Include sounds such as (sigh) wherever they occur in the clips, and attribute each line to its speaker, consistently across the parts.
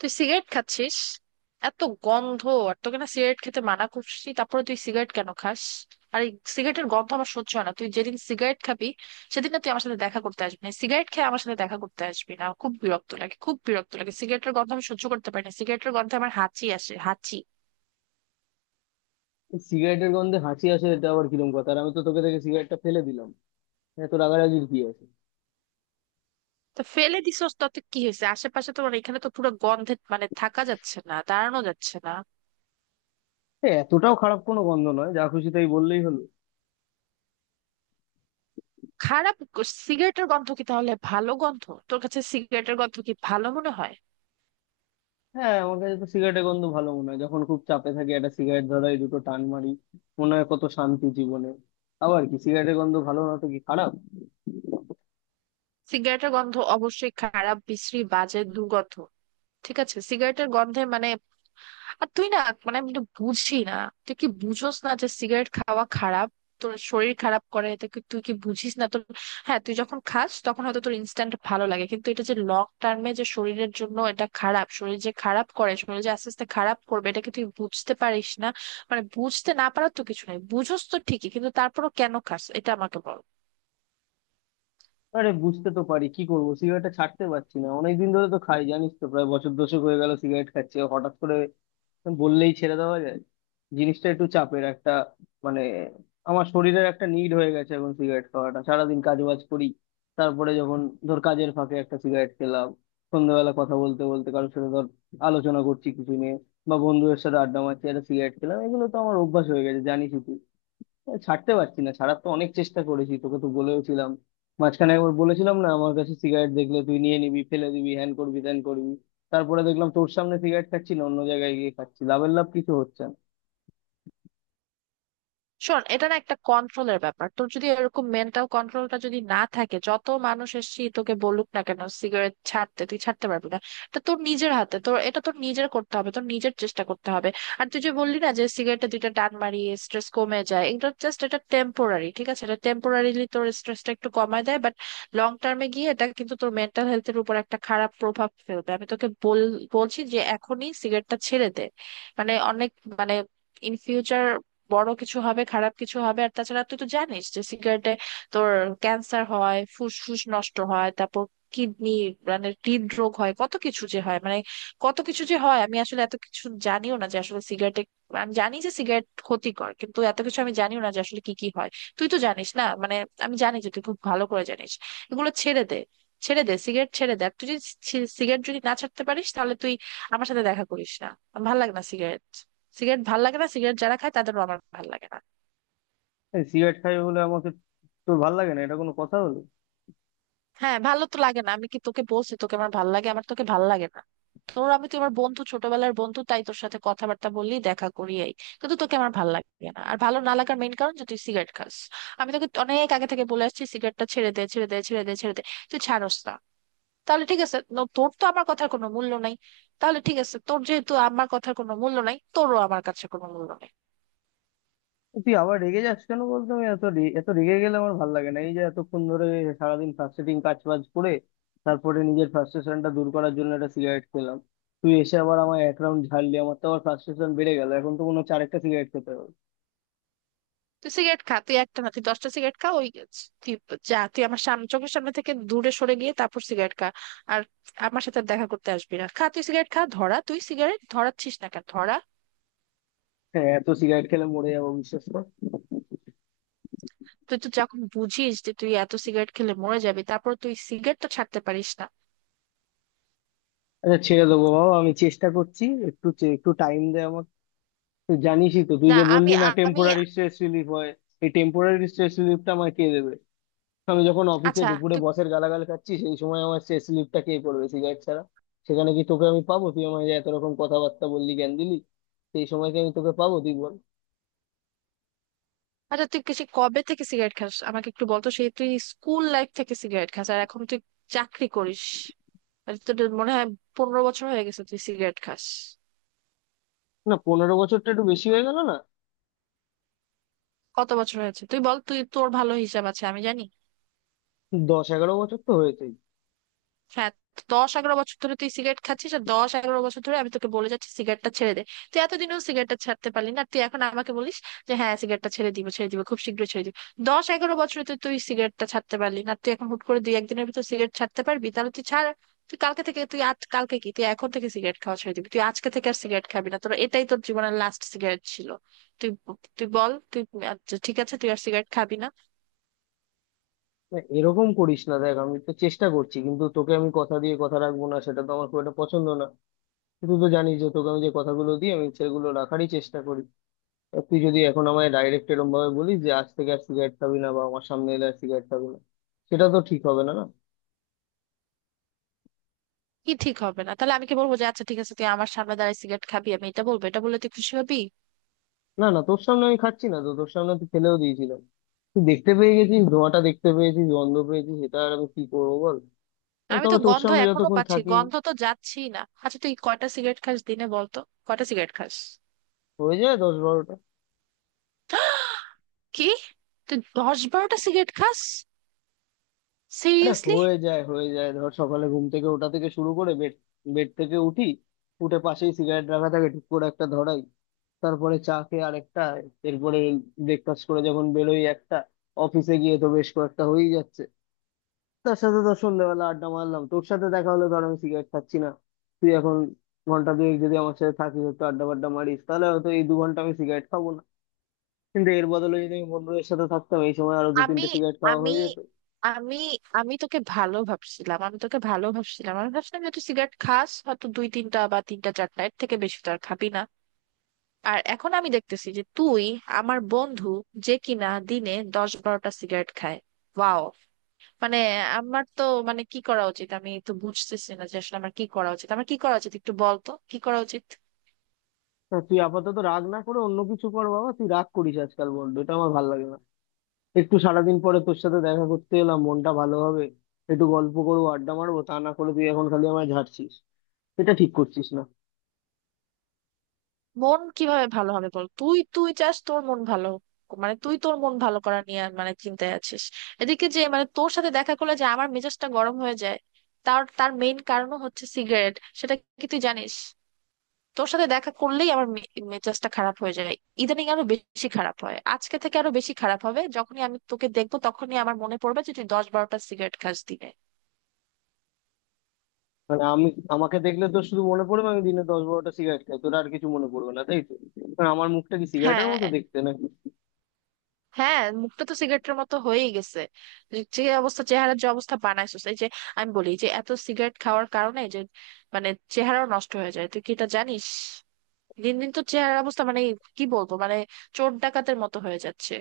Speaker 1: তুই সিগারেট খাচ্ছিস, এত গন্ধ! আর তোকে না সিগারেট খেতে মানা করছি, তারপরে তুই সিগারেট কেন খাস? আর এই সিগারেটের গন্ধ আমার সহ্য হয় না। তুই যেদিন সিগারেট খাবি সেদিন না তুই আমার সাথে দেখা করতে আসবি না, সিগারেট খেয়ে আমার সাথে দেখা করতে আসবি না। আমার খুব বিরক্ত লাগে, খুব বিরক্ত লাগে। সিগারেটের গন্ধ আমি সহ্য করতে পারি না। সিগারেটের গন্ধে আমার হাঁচি আসে, হাঁচি।
Speaker 2: সিগারেটের গন্ধে হাসি আসে, এটা আবার কিরম কথা? আর আমি তো তোকে দেখে সিগারেটটা ফেলে দিলাম। এত রাগারাগির কি আছে?
Speaker 1: তো ফেলে দিছস, তাতে কি হয়েছে? আশেপাশে তোমার এখানে তো পুরো গন্ধে, মানে, থাকা যাচ্ছে না, দাঁড়ানো যাচ্ছে না।
Speaker 2: এতটাও খারাপ কোনো গন্ধ নয়, যা খুশি তাই বললেই হলো?
Speaker 1: সিগারেটের গন্ধ কি তাহলে ভালো গন্ধ? তোর কাছে সিগারেটের গন্ধ কি ভালো মনে হয়?
Speaker 2: হ্যাঁ, আমার কাছে তো সিগারেটের গন্ধ ভালো মনে হয়। যখন খুব চাপে থাকি একটা সিগারেট ধরাই, দুটো টান মারি, মনে হয় কত শান্তি জীবনে। আবার কি সিগারেটের গন্ধ ভালো না তো কি খারাপ?
Speaker 1: সিগারেটের গন্ধ অবশ্যই খারাপ, বিশ্রী, বাজে, দুর্গন্ধ। ঠিক আছে, সিগারেটের গন্ধে, মানে, আর তুই না, মানে, আমি এটা বুঝি না। তুই কি বুঝোস না যে সিগারেট খাওয়া খারাপ? তোর শরীর খারাপ করে, এটা কি তুই কি বুঝিস না তোর? হ্যাঁ, তুই যখন খাস তখন হয়তো তোর ইনস্ট্যান্ট ভালো লাগে, কিন্তু এটা যে লং টার্মে যে শরীরের জন্য এটা খারাপ, শরীর যে খারাপ করে, শরীর যে আস্তে আস্তে খারাপ করবে, এটা কি তুই বুঝতে পারিস না? মানে বুঝতে না পারার তো কিছু নেই, বুঝোস তো ঠিকই, কিন্তু তারপরও কেন খাস এটা আমাকে বল।
Speaker 2: আরে বুঝতে তো পারি, কি করবো, সিগারেটটা ছাড়তে পারছি না। অনেকদিন ধরে তো খাই, জানিস তো, প্রায় বছর দশেক হয়ে গেল সিগারেট খাচ্ছি। আর হঠাৎ করে বললেই ছেড়ে দেওয়া যায়? জিনিসটা একটু চাপের একটা মানে, আমার শরীরের একটা নিড হয়ে গেছে এখন সিগারেট খাওয়াটা। সারাদিন কাজ বাজ করি, তারপরে যখন, ধর, কাজের ফাঁকে একটা সিগারেট খেলাম, সন্ধ্যাবেলা কথা বলতে বলতে কারোর সাথে, ধর, আলোচনা করছি কিছু নিয়ে, বা বন্ধুদের সাথে আড্ডা মারছি একটা সিগারেট খেলাম, এগুলো তো আমার অভ্যাস হয়ে গেছে, জানিসই তুই। ছাড়তে পারছি না, ছাড়ার তো অনেক চেষ্টা করেছি, তোকে তো বলেওছিলাম। মাঝখানে একবার বলেছিলাম না, আমার কাছে সিগারেট দেখলে তুই নিয়ে নিবি, ফেলে দিবি, হ্যান করবি, ত্যান করবি। তারপরে দেখলাম তোর সামনে সিগারেট খাচ্ছি না, অন্য জায়গায় গিয়ে খাচ্ছি, লাভের লাভ কিছু হচ্ছে না।
Speaker 1: শোন, এটা না একটা কন্ট্রোলের ব্যাপার। তোর যদি এরকম মেন্টাল কন্ট্রোলটা যদি না থাকে, যত মানুষ এসেছি তোকে বলুক না কেন সিগারেট ছাড়তে, তুই ছাড়তে পারবি না। এটা তোর নিজের হাতে, তোর এটা তোর নিজের করতে হবে, তোর নিজের চেষ্টা করতে হবে। আর তুই যে বললি না যে সিগারেটে দুইটা টান মারি স্ট্রেস কমে যায়, এটা জাস্ট, এটা টেম্পোরারি। ঠিক আছে, এটা টেম্পোরারিলি তোর স্ট্রেসটা একটু কমায় দেয়, বাট লং টার্মে গিয়ে এটা কিন্তু তোর মেন্টাল হেলথের উপর একটা খারাপ প্রভাব ফেলবে। আমি তোকে বল বলছি যে এখনই সিগারেটটা ছেড়ে দে। মানে অনেক, মানে, ইন ফিউচার বড় কিছু হবে, খারাপ কিছু হবে। আর তাছাড়া তুই তো জানিস যে সিগারেটে তোর ক্যান্সার হয়, ফুসফুস নষ্ট হয়, তারপর কিডনি, মানে হৃদরোগ হয়, কত কিছু যে হয়, মানে, কত কিছু যে হয়, আমি আসলে এত কিছু জানিও না যে আসলে সিগারেটে। আমি জানি যে সিগারেট ক্ষতিকর, কিন্তু এত কিছু আমি জানিও না যে আসলে কি কি হয়। তুই তো জানিস, না মানে, আমি জানি যে তুই খুব ভালো করে জানিস। এগুলো ছেড়ে দে, ছেড়ে দে, সিগারেট ছেড়ে দে। আর তুই যদি সিগারেট যদি না ছাড়তে পারিস তাহলে তুই আমার সাথে দেখা করিস না। আমার ভালো লাগে না সিগারেট, সিগারেট ভাল লাগে না, সিগারেট যারা খায় তাদেরও আমার ভাল লাগে না।
Speaker 2: এই সিগারেট খাই বলে আমাকে তোর ভাল লাগে না, এটা কোনো কথা হলো?
Speaker 1: হ্যাঁ, ভালো তো লাগে না। আমি কি তোকে বলছি তোকে আমার ভাল লাগে? আমার তোকে ভাল লাগে না। তোর, আমি তো, আমার বন্ধু, ছোটবেলার বন্ধু, তাই তোর সাথে কথাবার্তা বললি, দেখা করি এই, কিন্তু তোকে আমার ভাল লাগে না। আর ভালো না লাগার মেইন কারণ যে তুই সিগারেট খাস। আমি তোকে অনেক আগে থেকে বলে আসছি সিগারেটটা ছেড়ে দে, ছেড়ে দে, ছেড়ে দে, ছেড়ে দে। তুই ছাড়স না। তাহলে ঠিক আছে, তোর তো আমার কথার কোনো মূল্য নাই। তাহলে ঠিক আছে, তোর যেহেতু আমার কথার কোনো মূল্য নাই, তোরও আমার কাছে কোনো মূল্য নাই।
Speaker 2: তুই আবার রেগে যাস কেন বলতো, আমি এত রেগে গেলে আমার ভাল লাগে না। এই যে এতক্ষণ ধরে সারাদিন ফ্রাস্ট্রেটিং কাজ বাজ করে তারপরে নিজের ফ্রাস্ট্রেশনটা দূর করার জন্য একটা সিগারেট খেলাম, তুই এসে আবার আমার এক রাউন্ড ঝাড়লি, আমার তো আবার ফ্রাস্ট্রেশন বেড়ে গেল, এখন তো মনে হচ্ছে আরেকটা সিগারেট খেতে হবে।
Speaker 1: তুই সিগারেট খা, তুই একটা না তুই 10টা সিগারেট খা। ওই তুই, যা, তুই আমার সামনে, চোখের সামনে থেকে দূরে সরে গিয়ে তারপর সিগারেট খা। আর আমার সাথে আর দেখা করতে আসবি না। খা, তুই সিগারেট খা, ধরা, তুই সিগারেট ধরাচ্ছিস না কেন? ধরা।
Speaker 2: হ্যাঁ, এত সিগারেট খেলে মরে যাবো, বিশ্বাস কর।
Speaker 1: তুই তো যখন বুঝিস যে তুই এত সিগারেট খেলে মরে যাবি, তারপর তুই সিগারেট তো ছাড়তে পারিস না।
Speaker 2: আচ্ছা, ছেড়ে দেবো বাবা, আমি চেষ্টা করছি। একটু টাইম দে আমাকে। তুই জানিসই তো, তুই
Speaker 1: না
Speaker 2: যে বললি
Speaker 1: আমি,
Speaker 2: না,
Speaker 1: আমি,
Speaker 2: টেম্পোরারি স্ট্রেস রিলিফ হয়, এই টেম্পোরারি স্ট্রেস রিলিফটা আমায় কে দেবে? আমি যখন অফিসে
Speaker 1: আচ্ছা
Speaker 2: দুপুরে
Speaker 1: তুই,
Speaker 2: বসের গালাগাল খাচ্ছি, সেই সময় আমার স্ট্রেস রিলিফটা কে করবে সিগারেট ছাড়া? সেখানে কি তোকে আমি পাবো? তুই আমায় যে এত রকম কথাবার্তা বললি, জ্ঞান দিলি, সেই সময় কি আমি তোকে পাবো, তুই বল।
Speaker 1: আচ্ছা তুই সেই কবে থেকে সিগারেট খাস আমাকে একটু বলতো। সেই তুই স্কুল লাইফ থেকে সিগারেট খাস, আর এখন তুই চাকরি করিস। আর তোর মনে হয় 15 বছর হয়ে গেছে তুই সিগারেট খাস।
Speaker 2: না, 15 বছরটা একটু বেশি হয়ে গেল না?
Speaker 1: কত বছর হয়েছে তুই বল, তুই তোর ভালো হিসাব আছে আমি জানি।
Speaker 2: 10-11 বছর তো হয়েছে।
Speaker 1: হ্যাঁ, 10-11 বছর ধরে তুই সিগারেট খাচ্ছিস আর 10-11 বছর ধরে আমি তোকে বলে যাচ্ছি সিগারেটটা ছেড়ে দে। তুই এতদিনেও সিগারেটটা ছাড়তে পারলি না, আর তুই এখন আমাকে বলিস যে হ্যাঁ সিগারেটটা ছেড়ে দিব, ছেড়ে দিব, খুব শীঘ্রই ছেড়ে দিব। 10-11 বছরে তুই তুই সিগারেটটা ছাড়তে পারলি না, আর তুই এখন হুট করে দুই একদিনের ভিতর সিগারেট ছাড়তে পারবি? তাহলে তুই ছাড়। তুই কালকে থেকে, তুই আজ কালকে কি, তুই এখন থেকে সিগারেট খাওয়া ছেড়ে দিবি, তুই আজকে থেকে আর সিগারেট খাবি না, তোর এটাই তোর জীবনের লাস্ট সিগারেট ছিল। তুই, তুই বল, তুই, আচ্ছা ঠিক আছে তুই আর সিগারেট খাবি না।
Speaker 2: না, এরকম করিস না, দেখ আমি তো চেষ্টা করছি, কিন্তু তোকে আমি কথা দিয়ে কথা রাখবো না, সেটা তো আমার খুব একটা পছন্দ না। তুই তো জানিস যে তোকে আমি যে কথাগুলো দিই আমি সেগুলো রাখারই চেষ্টা করি। আর তুই যদি এখন আমায় ডাইরেক্ট এরকম ভাবে বলিস যে আজ থেকে আর সিগারেট খাবি না, বা আমার সামনে এলে আর সিগারেট খাবি না, সেটা তো ঠিক হবে না না।
Speaker 1: কি ঠিক হবে না? তাহলে আমি কি বলবো যে আচ্ছা ঠিক আছে তুই আমার সামনে দাঁড়ায় সিগারেট খাবি? আমি এটা বলবো? এটা বললে তুই খুশি হবি?
Speaker 2: না, না, তোর সামনে আমি খাচ্ছি না তো, তোর সামনে তো ফেলেও দিয়েছিলাম। তুই দেখতে পেয়ে গেছিস, ধোঁয়াটা দেখতে পেয়েছিস, গন্ধ পেয়েছিস, সেটা আর আমি কি করবো বল?
Speaker 1: আমি তো
Speaker 2: তবে তোর
Speaker 1: গন্ধ
Speaker 2: সামনে
Speaker 1: এখনো
Speaker 2: যতক্ষণ
Speaker 1: পাচ্ছি,
Speaker 2: থাকি,
Speaker 1: গন্ধ তো যাচ্ছি না। আচ্ছা তুই কয়টা সিগারেট খাস দিনে বলতো, কয়টা সিগারেট খাস?
Speaker 2: হয়ে যায় 10-12টা।
Speaker 1: (gasps) কি! তুই 10-12টা সিগারেট খাস?
Speaker 2: আরে
Speaker 1: সিরিয়াসলি?
Speaker 2: হয়ে যায়, হয়ে যায়, ধর সকালে ঘুম থেকে ওঠা থেকে শুরু করে, বেড, বেড থেকে উঠি, উঠে পাশেই সিগারেট রাখা থাকে, ঠিক করে একটা ধরাই, তারপরে চা খেয়ে আরেকটা, এরপরে ব্রেকফাস্ট করে যখন বেরোই একটা, অফিসে গিয়ে তো বেশ কয়েকটা হয়েই যাচ্ছে। তার সাথে ধর সন্ধ্যাবেলা আড্ডা মারলাম, তোর সাথে দেখা হলো, ধর আমি সিগারেট খাচ্ছি না, তুই এখন ঘন্টা দুয়েক যদি আমার সাথে থাকিস, একটু আড্ডা বাড্ডা মারিস, তাহলে হয়তো এই 2 ঘন্টা আমি সিগারেট খাবো না। কিন্তু এর বদলে যদি আমি বন্ধুদের সাথে থাকতাম, এই সময় আরো দু
Speaker 1: আমি
Speaker 2: তিনটে সিগারেট খাওয়া
Speaker 1: আমি
Speaker 2: হয়ে যেত।
Speaker 1: আমি আমি তোকে ভালো ভাবছিলাম, আমি তোকে ভালো ভাবছিলাম, আমি ভাবছিলাম যে তুই সিগারেট খাস হয়তো 2-3টা বা 3-4টা, এর থেকে বেশি তো আর খাবি না। আর এখন আমি দেখতেছি যে তুই আমার বন্ধু যে কিনা দিনে 10-12টা সিগারেট খায়। ওয়াও। মানে আমার তো, মানে কি করা উচিত, আমি তো বুঝতেছি না যে আসলে আমার কি করা উচিত, আমার কি করা উচিত একটু বল তো, কি করা উচিত।
Speaker 2: না তুই আপাতত রাগ না করে অন্য কিছু কর বাবা, তুই রাগ করিস আজকাল বড্ড, এটা আমার ভালো লাগে না। একটু সারাদিন পরে তোর সাথে দেখা করতে এলাম, মনটা ভালো হবে, একটু গল্প করবো, আড্ডা মারবো, তা না করে তুই এখন খালি আমায় ঝাড়ছিস, এটা ঠিক করছিস না।
Speaker 1: মন কিভাবে ভালো হবে বল? তুই, তুই চাস তোর মন ভালো হোক। মানে তুই তোর মন ভালো করা নিয়ে মানে চিন্তায় আছিস, এদিকে যে মানে তোর সাথে দেখা করলে যে আমার মেজাজটা গরম হয়ে যায়, তার তার মেইন কারণও হচ্ছে সিগারেট, সেটা কি তুই জানিস? তোর সাথে দেখা করলেই আমার মেজাজটা খারাপ হয়ে যায়। ইদানিং আরো বেশি খারাপ হয়, আজকে থেকে আরো বেশি খারাপ হবে। যখনই আমি তোকে দেখবো তখনই আমার মনে পড়বে যে তুই 10-12টা সিগারেট খাস দিনে।
Speaker 2: মানে আমি, আমাকে দেখলে তোর শুধু মনে পড়বে আমি দিনে 10-12টা সিগারেট খাই, তোর আর কিছু মনে পড়বে না, তাই তো? মানে আমার মুখটা কি সিগারেটের
Speaker 1: হ্যাঁ,
Speaker 2: মতো দেখতে না?
Speaker 1: হ্যাঁ, মুখটা তো সিগারেটের মতো হয়েই গেছে। যে যে অবস্থা চেহারার, যে অবস্থা বানাইছিস, এই যে আমি বলি যে এত সিগারেট খাওয়ার কারণে যে মানে চেহারাও নষ্ট হয়ে যায়, তুই কি এটা জানিস? দিন দিন তো চেহারার অবস্থা, মানে, কি বলবো, মানে, চোর ডাকাতের মতো হয়ে যাচ্ছে,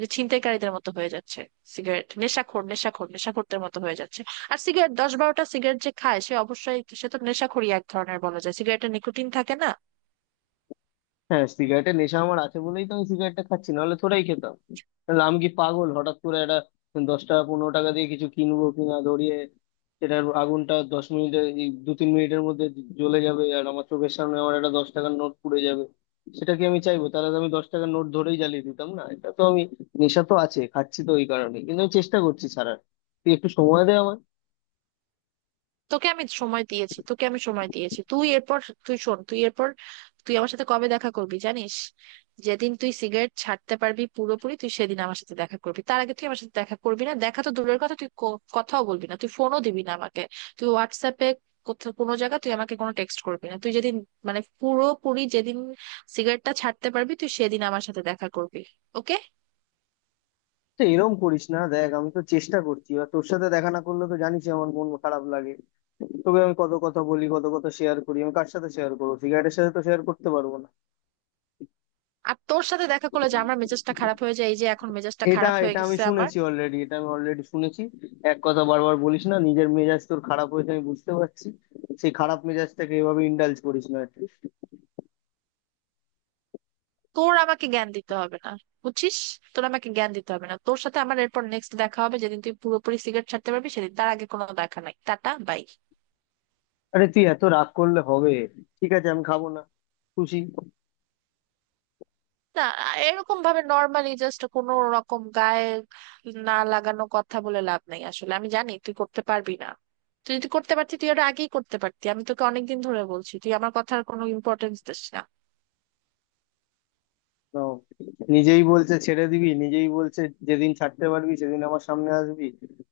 Speaker 1: যে ছিনতাইকারীদের মতো হয়ে যাচ্ছে, সিগারেট, নেশাখোর নেশাখোর নেশাখোরদের মতো হয়ে যাচ্ছে। আর সিগারেট, 10-12টা সিগারেট যে খায় সে অবশ্যই, সে তো নেশাখোরই এক ধরনের বলা যায়। সিগারেটে নিকোটিন থাকে না?
Speaker 2: হ্যাঁ, সিগারেটের নেশা আমার আছে বলেই তো আমি সিগারেটটা খাচ্ছি, নাহলে থোড়াই খেতাম। নাহলে আমি কি পাগল, হঠাৎ করে একটা 10 টাকা 15 টাকা দিয়ে কিছু কিনবো কিনা, ধরিয়ে সেটার আগুনটা 10 মিনিটে, এই 2-3 মিনিটের মধ্যে জ্বলে যাবে, আর আমার চোখের সামনে আমার একটা 10 টাকার নোট পুড়ে যাবে, সেটা কি আমি চাইবো? তাহলে তো আমি 10 টাকার নোট ধরেই জ্বালিয়ে দিতাম, না, এটা তো আমি, নেশা তো আছে, খাচ্ছি তো ওই কারণে, কিন্তু আমি চেষ্টা করছি ছাড়ার, তুই একটু সময় দে।
Speaker 1: তোকে আমি সময় দিয়েছি, তোকে আমি সময় দিয়েছি। তুই এরপর, তুই শোন, তুই এরপর, তুই আমার সাথে কবে দেখা করবি জানিস? যেদিন তুই সিগারেট ছাড়তে পারবি পুরোপুরি তুই সেদিন আমার সাথে দেখা করবি, তার আগে তুই আমার সাথে দেখা করবি না। দেখা তো দূরের কথা, তুই কথাও বলবি না, তুই ফোনও দিবি না আমাকে। তুই হোয়াটসঅ্যাপে কোথাও কোনো জায়গা তুই আমাকে কোনো টেক্সট করবি না। তুই যেদিন, মানে পুরোপুরি যেদিন সিগারেটটা ছাড়তে পারবি তুই সেদিন আমার সাথে দেখা করবি। ওকে?
Speaker 2: তো এরকম করিস না, দেখ আমি তো চেষ্টা করছি, এবার তোর সাথে দেখা না করলে তো জানিস আমার মন খারাপ লাগে। তোকে আমি কত কথা বলি, কত কথা শেয়ার করি, আমি কার সাথে শেয়ার করবো, সিগারেটের সাথে তো শেয়ার করতে পারবো না।
Speaker 1: আর তোর সাথে দেখা করলে যে আমার মেজাজটা খারাপ হয়ে যায়, এই যে এখন মেজাজটা
Speaker 2: এটা,
Speaker 1: খারাপ হয়ে
Speaker 2: এটা আমি
Speaker 1: গেছে আমার।
Speaker 2: শুনেছি অলরেডি, এটা আমি অলরেডি শুনেছি, এক কথা বারবার বলিস না। নিজের মেজাজ তোর খারাপ হয়েছে আমি বুঝতে পারছি, সেই খারাপ মেজাজটাকে এভাবে ইন্ডালজ করিস না আর কি।
Speaker 1: তোর আমাকে জ্ঞান দিতে হবে না, বুঝছিস? তোর আমাকে জ্ঞান দিতে হবে না। তোর সাথে আমার এরপর নেক্সট দেখা হবে যেদিন তুই পুরোপুরি সিগারেট ছাড়তে পারবি সেদিন। তার আগে কোনো দেখা নাই। Tata, by.
Speaker 2: আরে তুই এত রাগ করলে হবে? ঠিক আছে, আমি খাবো না, খুশি?
Speaker 1: না, এরকম ভাবে নর্মালি, জাস্ট কোনো রকম গায়ে না লাগানো কথা বলে লাভ নাই, আসলে আমি জানি তুই করতে পারবি না। তুই যদি করতে পারতি তুই এটা আগেই করতে পারতি। আমি তোকে অনেকদিন ধরে বলছি, তুই আমার কথার কোনো ইম্পর্টেন্স দিস না।
Speaker 2: তো নিজেই বলছে ছেড়ে দিবি, নিজেই বলছে যেদিন ছাড়তে পারবি সেদিন আমার সামনে আসবি,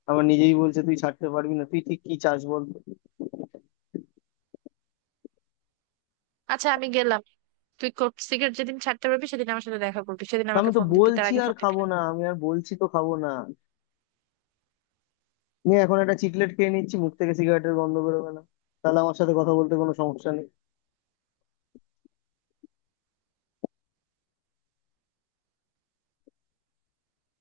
Speaker 2: আমার নিজেই বলছে তুই ছাড়তে পারবি না, তুই ঠিক কি চাস বল তো?
Speaker 1: আচ্ছা আমি গেলাম। তুই সিগারেট যেদিন ছাড়তে পারবি সেদিন আমার সাথে দেখা করবি, সেদিন
Speaker 2: তো আমি
Speaker 1: আমাকে
Speaker 2: তো
Speaker 1: ফোন দিবি, তার
Speaker 2: বলছি
Speaker 1: আগে
Speaker 2: আর
Speaker 1: ফোন দিবি
Speaker 2: খাবো
Speaker 1: না।
Speaker 2: না, আমি আর বলছি তো খাবো না, নিয়ে এখন একটা চিকলেট খেয়ে নিচ্ছি, মুখ থেকে সিগারেটের গন্ধ বেরোবে না, তাহলে আমার সাথে কথা বলতে কোনো সমস্যা নেই।